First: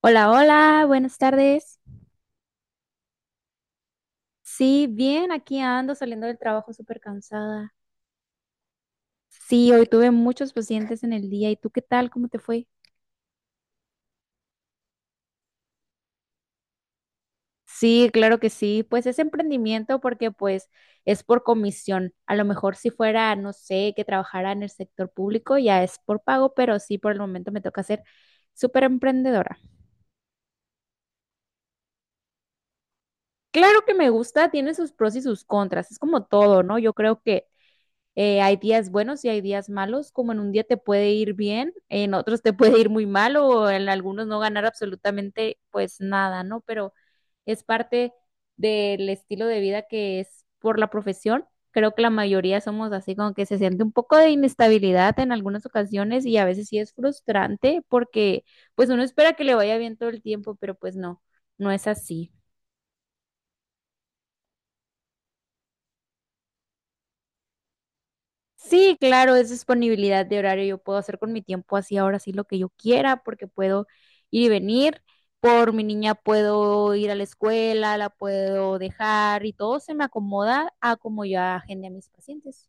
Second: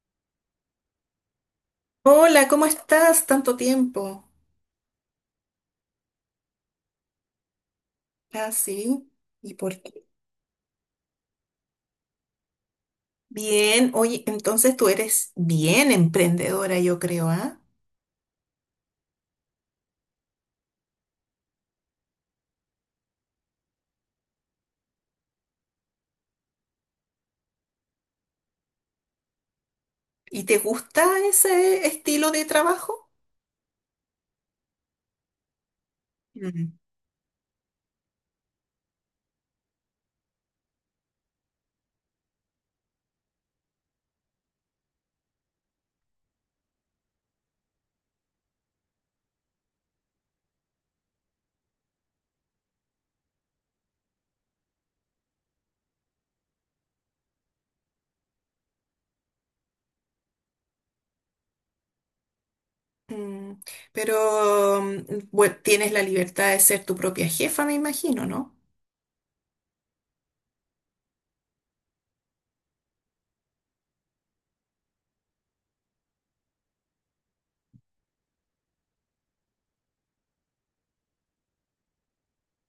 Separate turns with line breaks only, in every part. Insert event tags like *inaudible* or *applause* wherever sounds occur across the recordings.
Hola, hola, buenas tardes.
Hola, ¿cómo estás? Tanto tiempo.
Sí, bien, aquí ando saliendo del trabajo súper cansada.
Ah, sí. ¿Y
Sí,
por
hoy
qué?
tuve muchos pacientes en el día. ¿Y tú qué tal? ¿Cómo te fue?
Bien, oye, entonces tú eres bien emprendedora, yo creo, ¿ah?
Sí, claro que sí. Pues es emprendimiento porque pues es por comisión. A lo mejor si fuera, no sé, que trabajara en el sector público, ya es por pago, pero sí, por el momento me toca ser súper emprendedora.
¿Y te gusta ese estilo de trabajo?
Claro que me gusta, tiene sus pros y sus contras. Es como todo,
Mm.
¿no? Yo creo que hay días buenos y hay días malos, como en un día te puede ir bien, en otros te *laughs* puede ir muy mal o en algunos no ganar absolutamente pues nada, ¿no? Pero es parte del estilo de vida que es por la profesión. Creo que la mayoría somos así, como que se siente un poco de inestabilidad en algunas ocasiones y a veces sí es frustrante porque pues uno espera que le vaya bien todo el tiempo, pero pues no, no es así.
Mm, Pero bueno, tienes la libertad de ser tu propia jefa, me imagino, ¿no?
Sí, claro, es disponibilidad de horario. Yo puedo hacer con mi tiempo así ahora sí lo que yo quiera porque puedo ir y venir. Por mi niña puedo ir a la escuela, la puedo dejar y todo se me acomoda a como yo agende a mis pacientes.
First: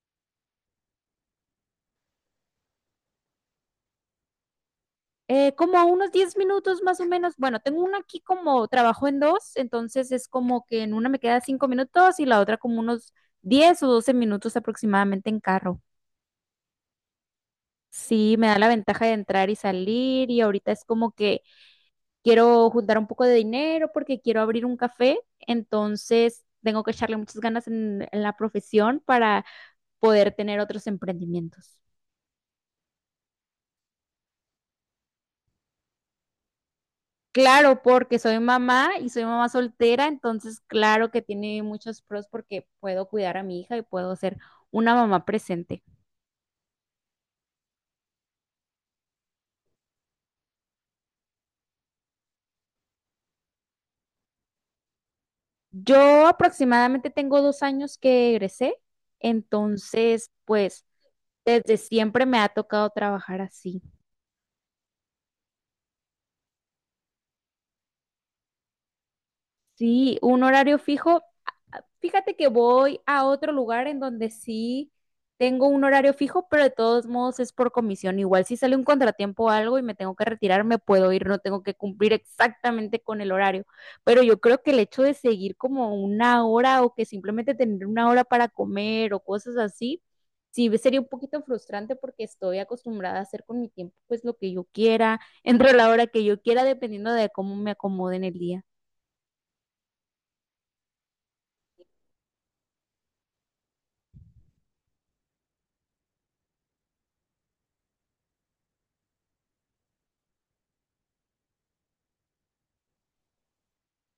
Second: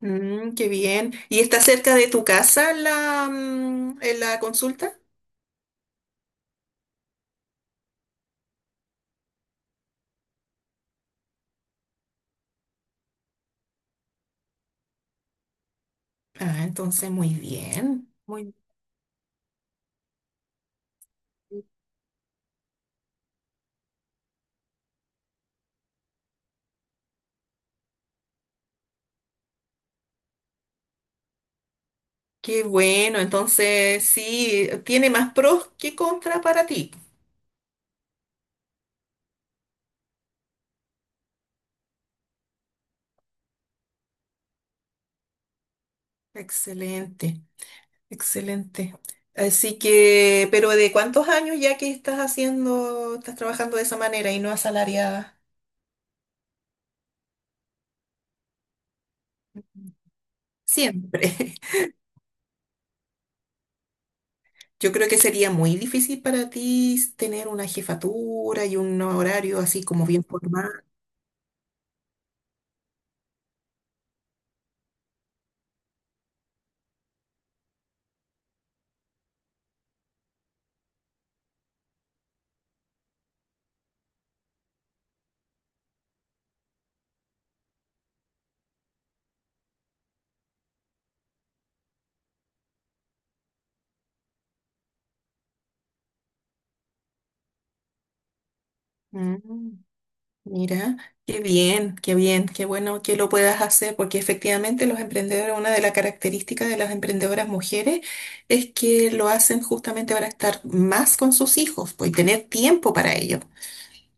Mm, qué bien. ¿Y está cerca de tu casa la consulta?
Como a unos 10 minutos más o menos. Bueno, tengo una aquí como trabajo en dos, entonces es como que en una me queda 5 minutos y la otra como unos 10 o 12 minutos aproximadamente en carro.
Ah, entonces muy bien.
Sí, me
Muy,
da la ventaja de entrar y salir y ahorita es como que quiero juntar un poco de dinero porque quiero abrir un café, entonces tengo que echarle muchas ganas en la profesión para poder tener otros emprendimientos.
qué bueno. Entonces sí, tiene más pros que contra para ti.
Claro, porque soy mamá y soy mamá soltera, entonces claro que tiene muchos pros porque puedo cuidar a mi hija y puedo ser una mamá presente.
Excelente, excelente. Así que, pero ¿de cuántos años ya que estás trabajando de esa manera y no asalariada?
Yo aproximadamente tengo 2 años que egresé, entonces pues
Siempre. *laughs*
desde siempre me ha tocado trabajar así.
Yo creo que sería muy difícil para ti tener una jefatura y un horario así como
Sí,
bien
un horario
formal.
fijo. Fíjate que voy a otro lugar en donde sí tengo un horario fijo, pero de todos modos es por comisión. Igual si sale un contratiempo o algo y me tengo que retirar, me puedo ir, no tengo que cumplir exactamente con el horario. Pero yo creo que el hecho de seguir como una hora o que simplemente tener una hora para comer o cosas así, sí sería un poquito frustrante porque estoy acostumbrada a hacer con mi tiempo pues lo que yo quiera, *laughs* entre la hora que yo quiera, dependiendo de cómo me acomode en el día.
Mm. Mira, qué bien, qué bien, qué bueno que lo puedas hacer, porque efectivamente los emprendedores, una de las características de las emprendedoras mujeres es que lo hacen justamente para estar más con sus hijos, pues, y tener tiempo para ello.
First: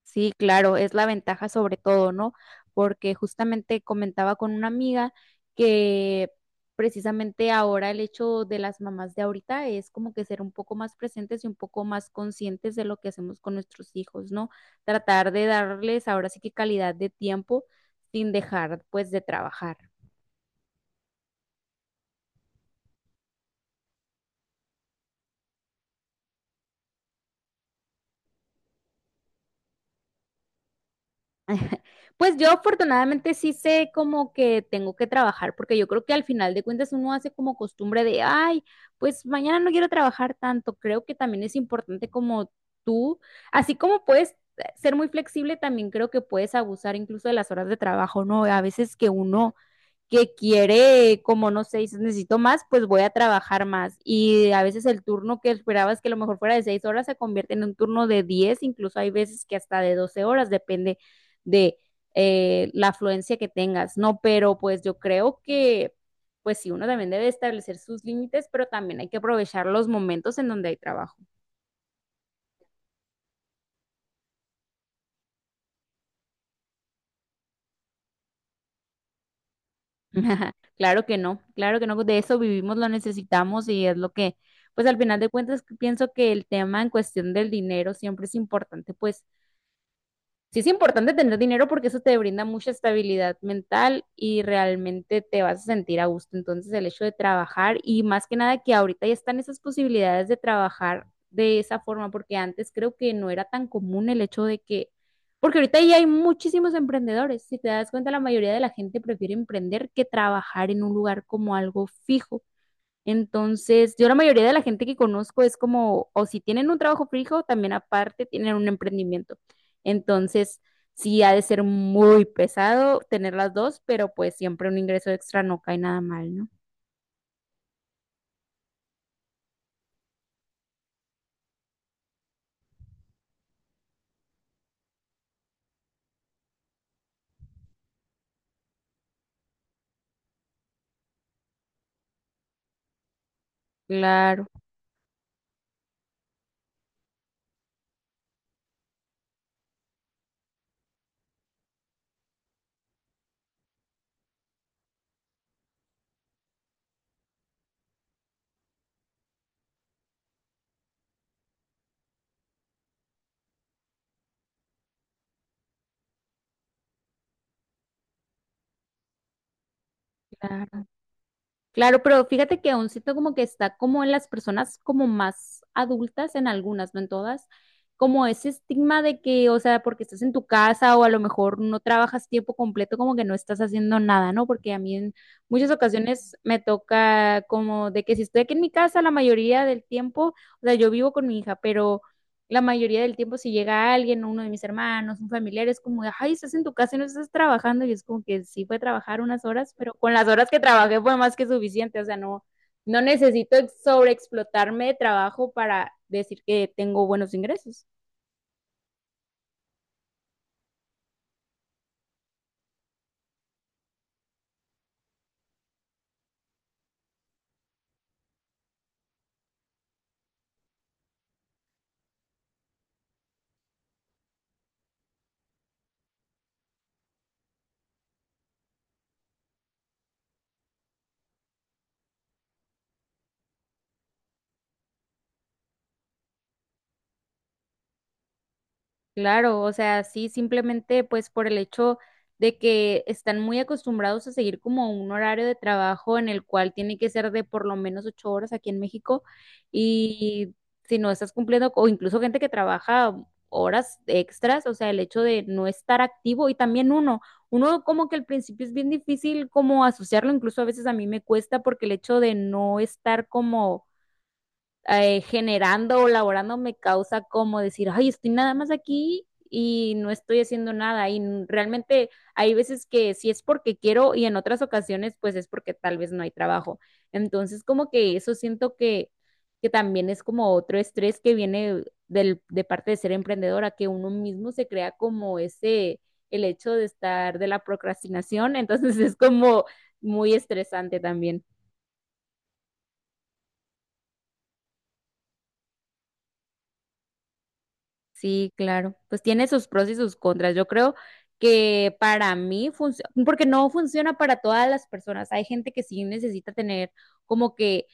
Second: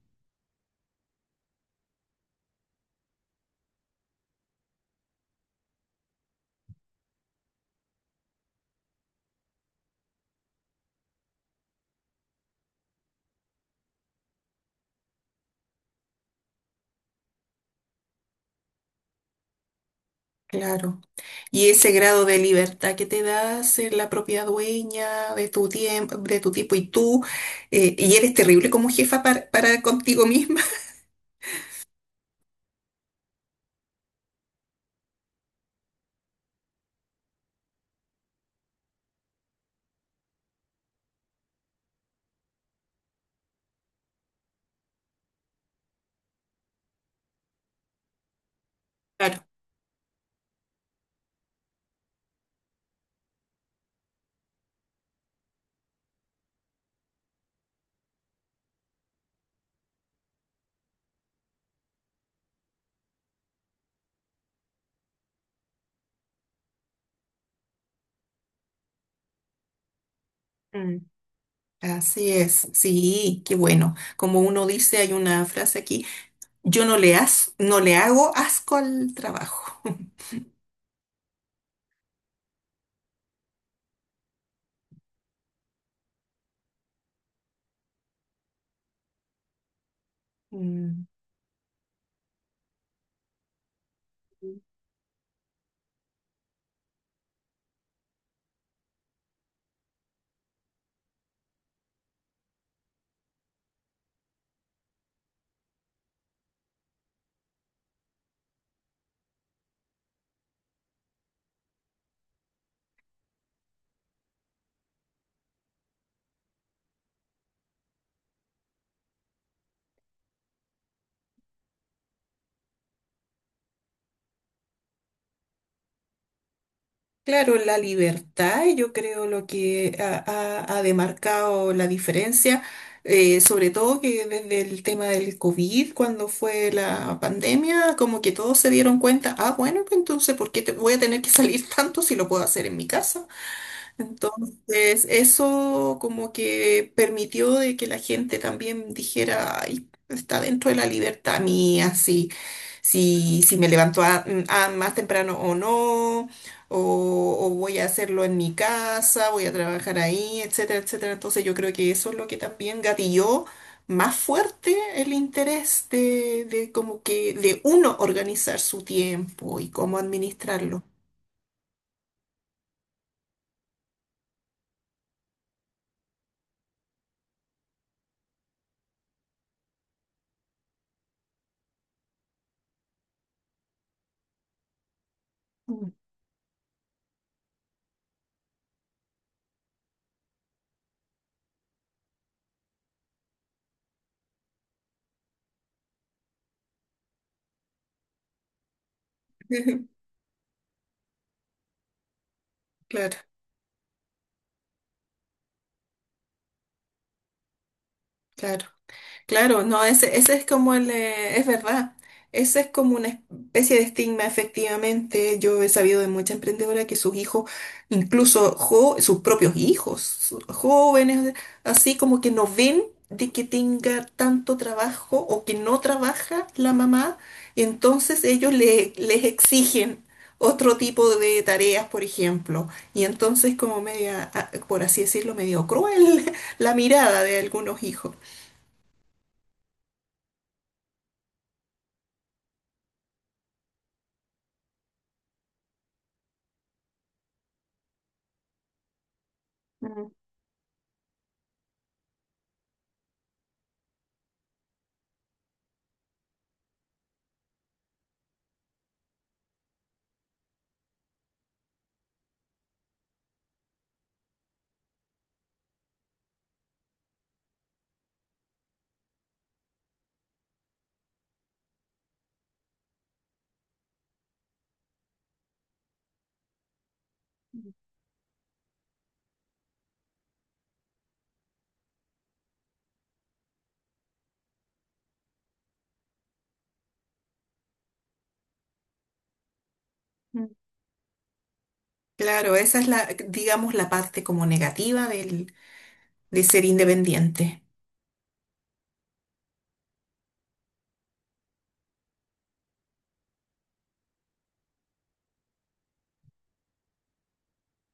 Sí, claro, es la ventaja sobre todo, ¿no? Porque justamente comentaba con una amiga que precisamente ahora el hecho de las mamás de ahorita es como que ser un poco más presentes y un poco más conscientes de lo que hacemos con nuestros hijos, ¿no? Tratar de darles ahora sí que calidad de tiempo sin dejar pues de trabajar.
Claro. Y ese grado de libertad que te da ser la propia dueña de tu tiempo y tú, y eres terrible como jefa para contigo misma. *laughs*
*laughs* Pues yo afortunadamente sí sé como que tengo que trabajar, porque yo creo que al final de cuentas uno hace como costumbre de, ay, pues mañana no quiero trabajar tanto. Creo que también es importante como tú, así como puedes ser muy flexible, también creo que puedes abusar incluso de las horas de trabajo, ¿no? A veces que
Claro.
uno que quiere, como no sé, dices, necesito más, pues voy a trabajar más. Y a veces el turno que esperabas que a lo mejor fuera de 6 horas se convierte en un turno de diez, incluso hay veces que hasta de 12 horas, depende de la afluencia que tengas, ¿no? Pero pues yo creo que, pues sí, uno también debe establecer sus límites, pero también hay que aprovechar los momentos en donde hay
Mm.
trabajo.
Así es, sí, qué bueno. Como uno dice, hay una frase aquí, yo no le hago asco al trabajo. *laughs*
*laughs* Claro que no, de eso vivimos, lo necesitamos y es lo que, pues al final de cuentas pienso que el tema en cuestión del dinero siempre es importante, pues sí es
Mm.
importante tener dinero porque eso te brinda mucha estabilidad mental y realmente te vas a sentir a gusto. Entonces, el hecho de trabajar y más que nada que ahorita ya están esas posibilidades de trabajar de esa forma, porque antes creo que no era tan común el hecho de que, porque ahorita ya hay muchísimos emprendedores. Si te das cuenta, la mayoría de la gente prefiere emprender que trabajar en un lugar como algo fijo. Entonces, yo la mayoría de la gente que conozco es como, o si tienen un trabajo fijo, también aparte tienen un emprendimiento. Entonces, sí ha de ser muy pesado tener las dos, pero pues siempre un ingreso extra no cae nada mal, ¿no?
Claro, la libertad, yo creo lo que ha demarcado la diferencia, sobre todo que desde el tema del COVID, cuando fue la pandemia, como que todos se dieron cuenta, ah, bueno, pues entonces, ¿por qué te voy a tener que salir tanto si lo puedo hacer en mi casa?
Claro,
Entonces, eso como que permitió de que la gente también dijera: "Ay, está dentro de la libertad mía, si me levanto a más temprano o no, o voy a hacerlo en mi casa, voy a trabajar ahí, etcétera, etcétera." Entonces, yo creo que eso es lo que también gatilló más fuerte el interés de como que de uno organizar su tiempo y cómo administrarlo.
claro. Claro, pero fíjate que aún siento como que está como en las personas como más adultas, en algunas, no en todas, como ese estigma de que, o sea, porque estás en tu casa o a lo mejor no trabajas tiempo completo, como que no estás haciendo nada, ¿no? Porque a mí en muchas
Mm.
ocasiones me toca como de que si estoy aquí en mi casa la mayoría del tiempo, o sea, yo vivo con mi hija, pero la mayoría del tiempo si llega alguien, uno de mis hermanos, un familiar, es como, ay, estás en tu casa y no estás trabajando. Y es como que sí fue trabajar unas horas, pero
*laughs*
con las horas que trabajé fue más que suficiente. O sea, no, no
Claro,
necesito sobreexplotarme de trabajo para decir que tengo buenos ingresos.
claro. Claro, no, ese es como el, es verdad, ese es como una especie de estigma, efectivamente. Yo he sabido de mucha emprendedora que sus hijos, sus propios hijos, jóvenes, así como que no ven de que tenga tanto trabajo o que no trabaja la mamá, y entonces les exigen otro tipo de tareas, por ejemplo, y entonces como media, ah, por así decirlo, medio cruel *laughs* la mirada de algunos hijos.
Claro, o sea, sí, simplemente pues por el hecho de que están muy acostumbrados a seguir como un horario de trabajo en el cual tiene que ser de por lo menos 8 horas aquí en México y si no estás cumpliendo, o incluso gente que trabaja horas extras, o sea, el hecho de no estar activo y también uno, uno como que al principio es bien difícil como asociarlo, incluso a veces a mí me cuesta porque el hecho de no estar como generando o laborando me causa como decir, ay, estoy nada más aquí y no estoy haciendo nada. Y realmente hay veces que sí es porque quiero y en otras ocasiones pues es porque tal vez no hay trabajo. Entonces como que eso siento que también es como otro estrés que viene del, de parte de ser emprendedora, que uno mismo se crea como ese, el hecho de estar de la procrastinación. *laughs* Entonces es como muy
Mm.
estresante también.
Claro, esa es la, digamos, la parte como de ser independiente.
Sí, claro. Pues tiene sus pros y sus contras. Yo creo que para mí funciona, porque no funciona para todas las personas. Hay gente que sí necesita tener como que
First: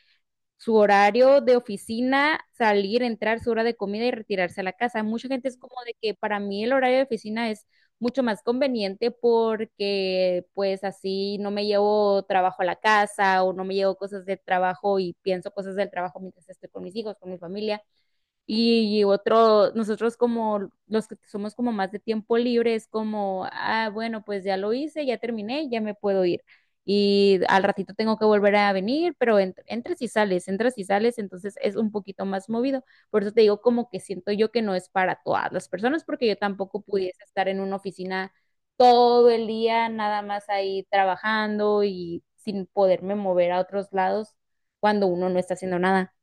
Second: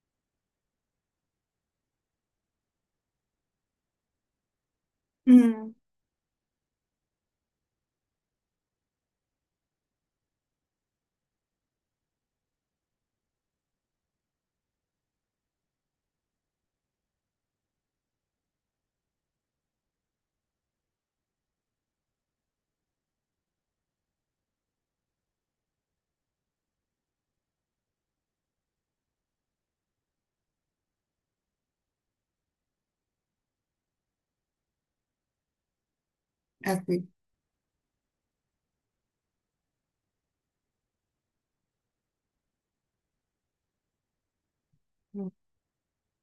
su horario de oficina, salir, entrar, su hora de comida y retirarse a la casa. Mucha gente es
Mm,
como de que para mí el horario de oficina es mucho más conveniente porque pues así no me llevo trabajo a la casa o no me llevo cosas de trabajo y pienso cosas del trabajo mientras estoy con mis hijos, con mi familia. Y otro, nosotros como los que somos como más de tiempo libre, es como, ah, bueno, pues ya lo hice, ya terminé, ya me puedo ir. Y al ratito tengo que volver a venir, pero entras y sales, entonces es un poquito más movido. Por eso te digo como que siento yo que no es para todas las personas, porque yo tampoco
así.
pudiese estar en una oficina todo el día, nada más ahí trabajando y sin poderme mover a otros lados cuando uno no está haciendo nada.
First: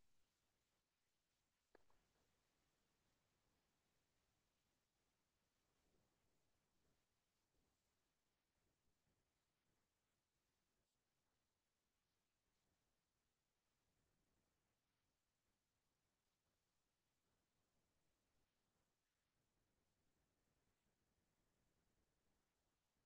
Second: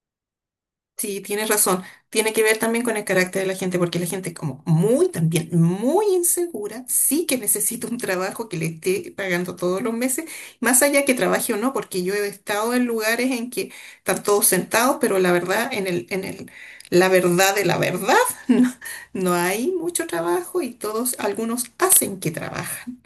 Sí, tienes razón. Tiene que ver también con el carácter de la gente, porque la gente es como muy también, muy insegura, sí que necesita un trabajo que le esté pagando todos los meses, más allá que trabaje o no, porque yo he estado en lugares en que están todos sentados, pero la verdad, la verdad de la verdad, *laughs* no, no hay mucho trabajo y todos, algunos hacen que trabajan.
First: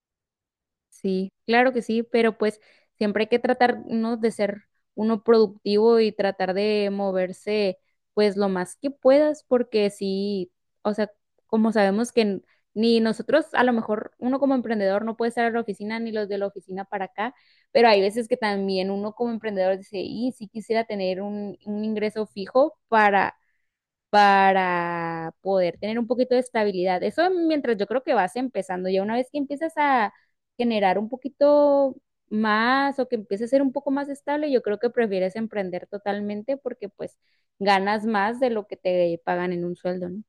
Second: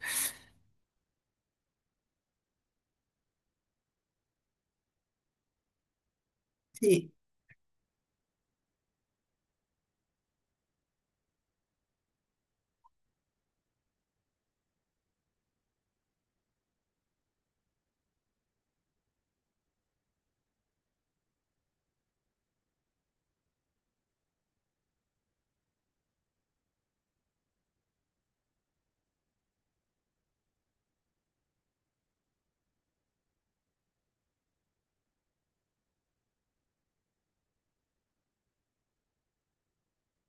Sí, claro que sí, pero pues siempre hay que tratar, ¿no?, de ser uno productivo y tratar de
Sí,
moverse pues lo más que puedas, porque sí, o sea, como sabemos que ni nosotros, a lo mejor uno como emprendedor no puede estar en la oficina ni los de la oficina para acá, pero hay veces que también uno como emprendedor dice, y sí quisiera tener un ingreso fijo para poder tener un poquito de estabilidad. Eso mientras yo creo que vas empezando, ya una vez que empiezas a generar un poquito más o que empieces a ser un poco más estable, yo creo que prefieres emprender totalmente porque pues ganas más de lo que te pagan en un sueldo, ¿no?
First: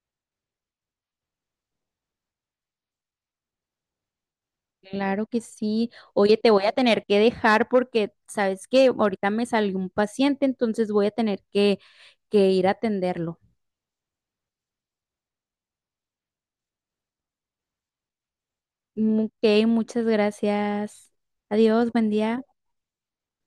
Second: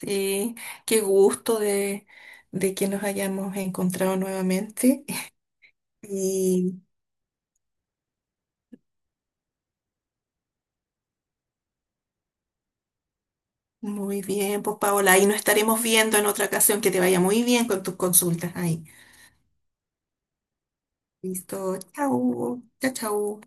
sí, qué gusto de que nos hayamos encontrado nuevamente.
Claro que
*laughs*
sí. Oye, te voy a
Y
tener que dejar porque sabes que ahorita me salió un paciente, entonces voy a tener que ir a atenderlo.
muy bien, pues Paola, ahí nos estaremos viendo en otra ocasión. Que te vaya muy bien con tus consultas ahí.
Mm, Ok, muchas gracias.
Listo,
Adiós, buen día.
chau, chao, chau.